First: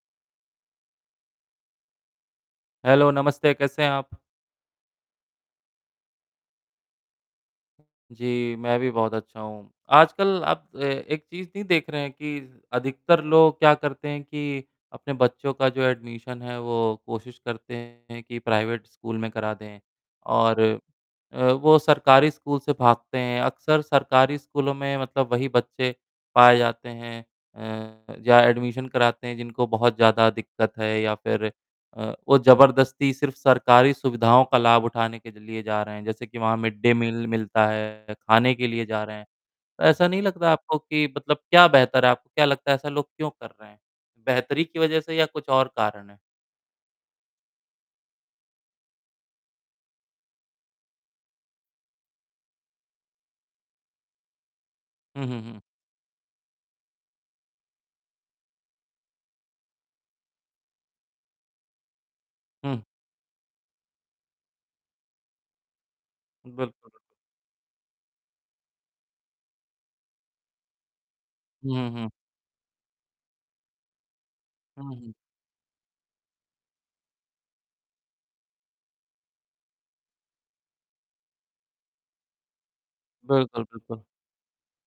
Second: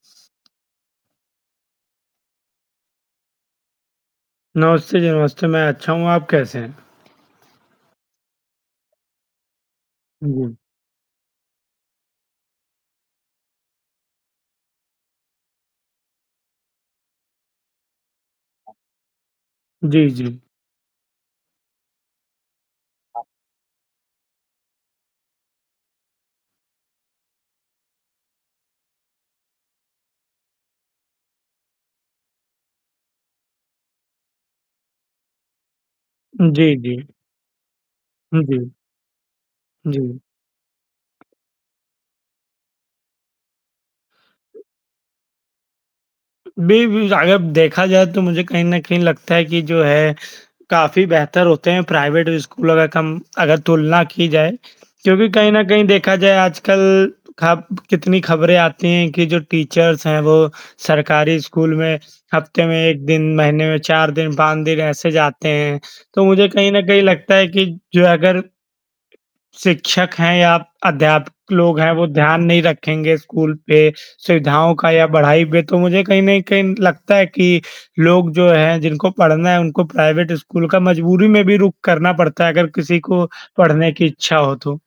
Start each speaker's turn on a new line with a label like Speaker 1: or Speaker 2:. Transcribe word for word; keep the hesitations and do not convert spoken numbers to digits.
Speaker 1: Hello, नमस्ते। कैसे हैं आप?
Speaker 2: नमस्ते जी नमस्ते, मैं अच्छा हूँ, आप कैसे हैं?
Speaker 1: जी, मैं भी बहुत अच्छा हूँ।
Speaker 2: हाँ
Speaker 1: आजकल
Speaker 2: जी।
Speaker 1: आप अ, एक चीज़ नहीं देख रहे हैं कि, अधिकतर लोग क्या करते हैं कि अपने बच्चों का जो एडमिशन है, वो कोशिश करते हैं कि प्राइवेट स्कूल में करा दें।
Speaker 2: जी, जी।
Speaker 1: और अ, वो सरकारी स्कूल से भागते
Speaker 2: हाँ।
Speaker 1: हैं, अक्सर सरकारी स्कूलों में मतलब वही बच्चे पाए जाते हैं अ, जा एडमिशन कराते हैं जिनको बहुत ज़्यादा दिक्कत है या फिर अ, वो ज़बरदस्ती सिर्फ़ सरकारी सुविधाओं का लाभ उठाने के ज लिए जा रहे हैं, जैसे कि
Speaker 2: उम,
Speaker 1: वहाँ
Speaker 2: जी,
Speaker 1: मिड-डे
Speaker 2: जी।
Speaker 1: मील मिलता है,
Speaker 2: हुँ,
Speaker 1: खाने के
Speaker 2: जी।
Speaker 1: लिए जा रहे हैं। ऐसा
Speaker 2: जी।
Speaker 1: नहीं लगता आपको कि मतलब क्या बेहतर है आपको क्या लगता है ऐसा लोग क्यों कर रहे हैं? बेहतरी की वजह से या कुछ और कारण है?
Speaker 2: अ, बी बी अगर देखा जाए तो मुझे कहीं न कहीं लगता है कि जो है काफ़ी बेहतर होते हैं प्राइवेट स्कूलों का कम अगर तुलना की जाए।
Speaker 1: हुँ,
Speaker 2: क्योंकि
Speaker 1: हुँ,
Speaker 2: कहीं
Speaker 1: हुँ।
Speaker 2: न कहीं देखा जाए आजकल खब कितनी खबरें आती हैं कि जो टीचर्स हैं, वो सरकारी स्कूल में हफ्ते में
Speaker 1: हुँ।
Speaker 2: एक दिन, महीने में चार दिन, पाँच दिन ऐसे जाते हैं। तो मुझे कहीं न
Speaker 1: बिल्कुल।
Speaker 2: कहीं लगता है कि जो है अगर शिक्षक हैं या अध्यापक लोग
Speaker 1: हुँ,
Speaker 2: हैं, वो
Speaker 1: हुँ।
Speaker 2: ध्यान नहीं रखेंगे स्कूल पे, सुविधाओं का
Speaker 1: हुँ,
Speaker 2: या
Speaker 1: हुँ।
Speaker 2: बढ़ाई पे तो मुझे कहीं न कहीं लगता है कि, लोग जो हैं जिनको पढ़ना है उनको प्राइवेट स्कूल का मजबूरी में भी रुक करना पड़ता है, अगर किसी को
Speaker 1: बिल्कुल,
Speaker 2: पढ़ने
Speaker 1: बिल्कुल।
Speaker 2: की इच्छा हो तो।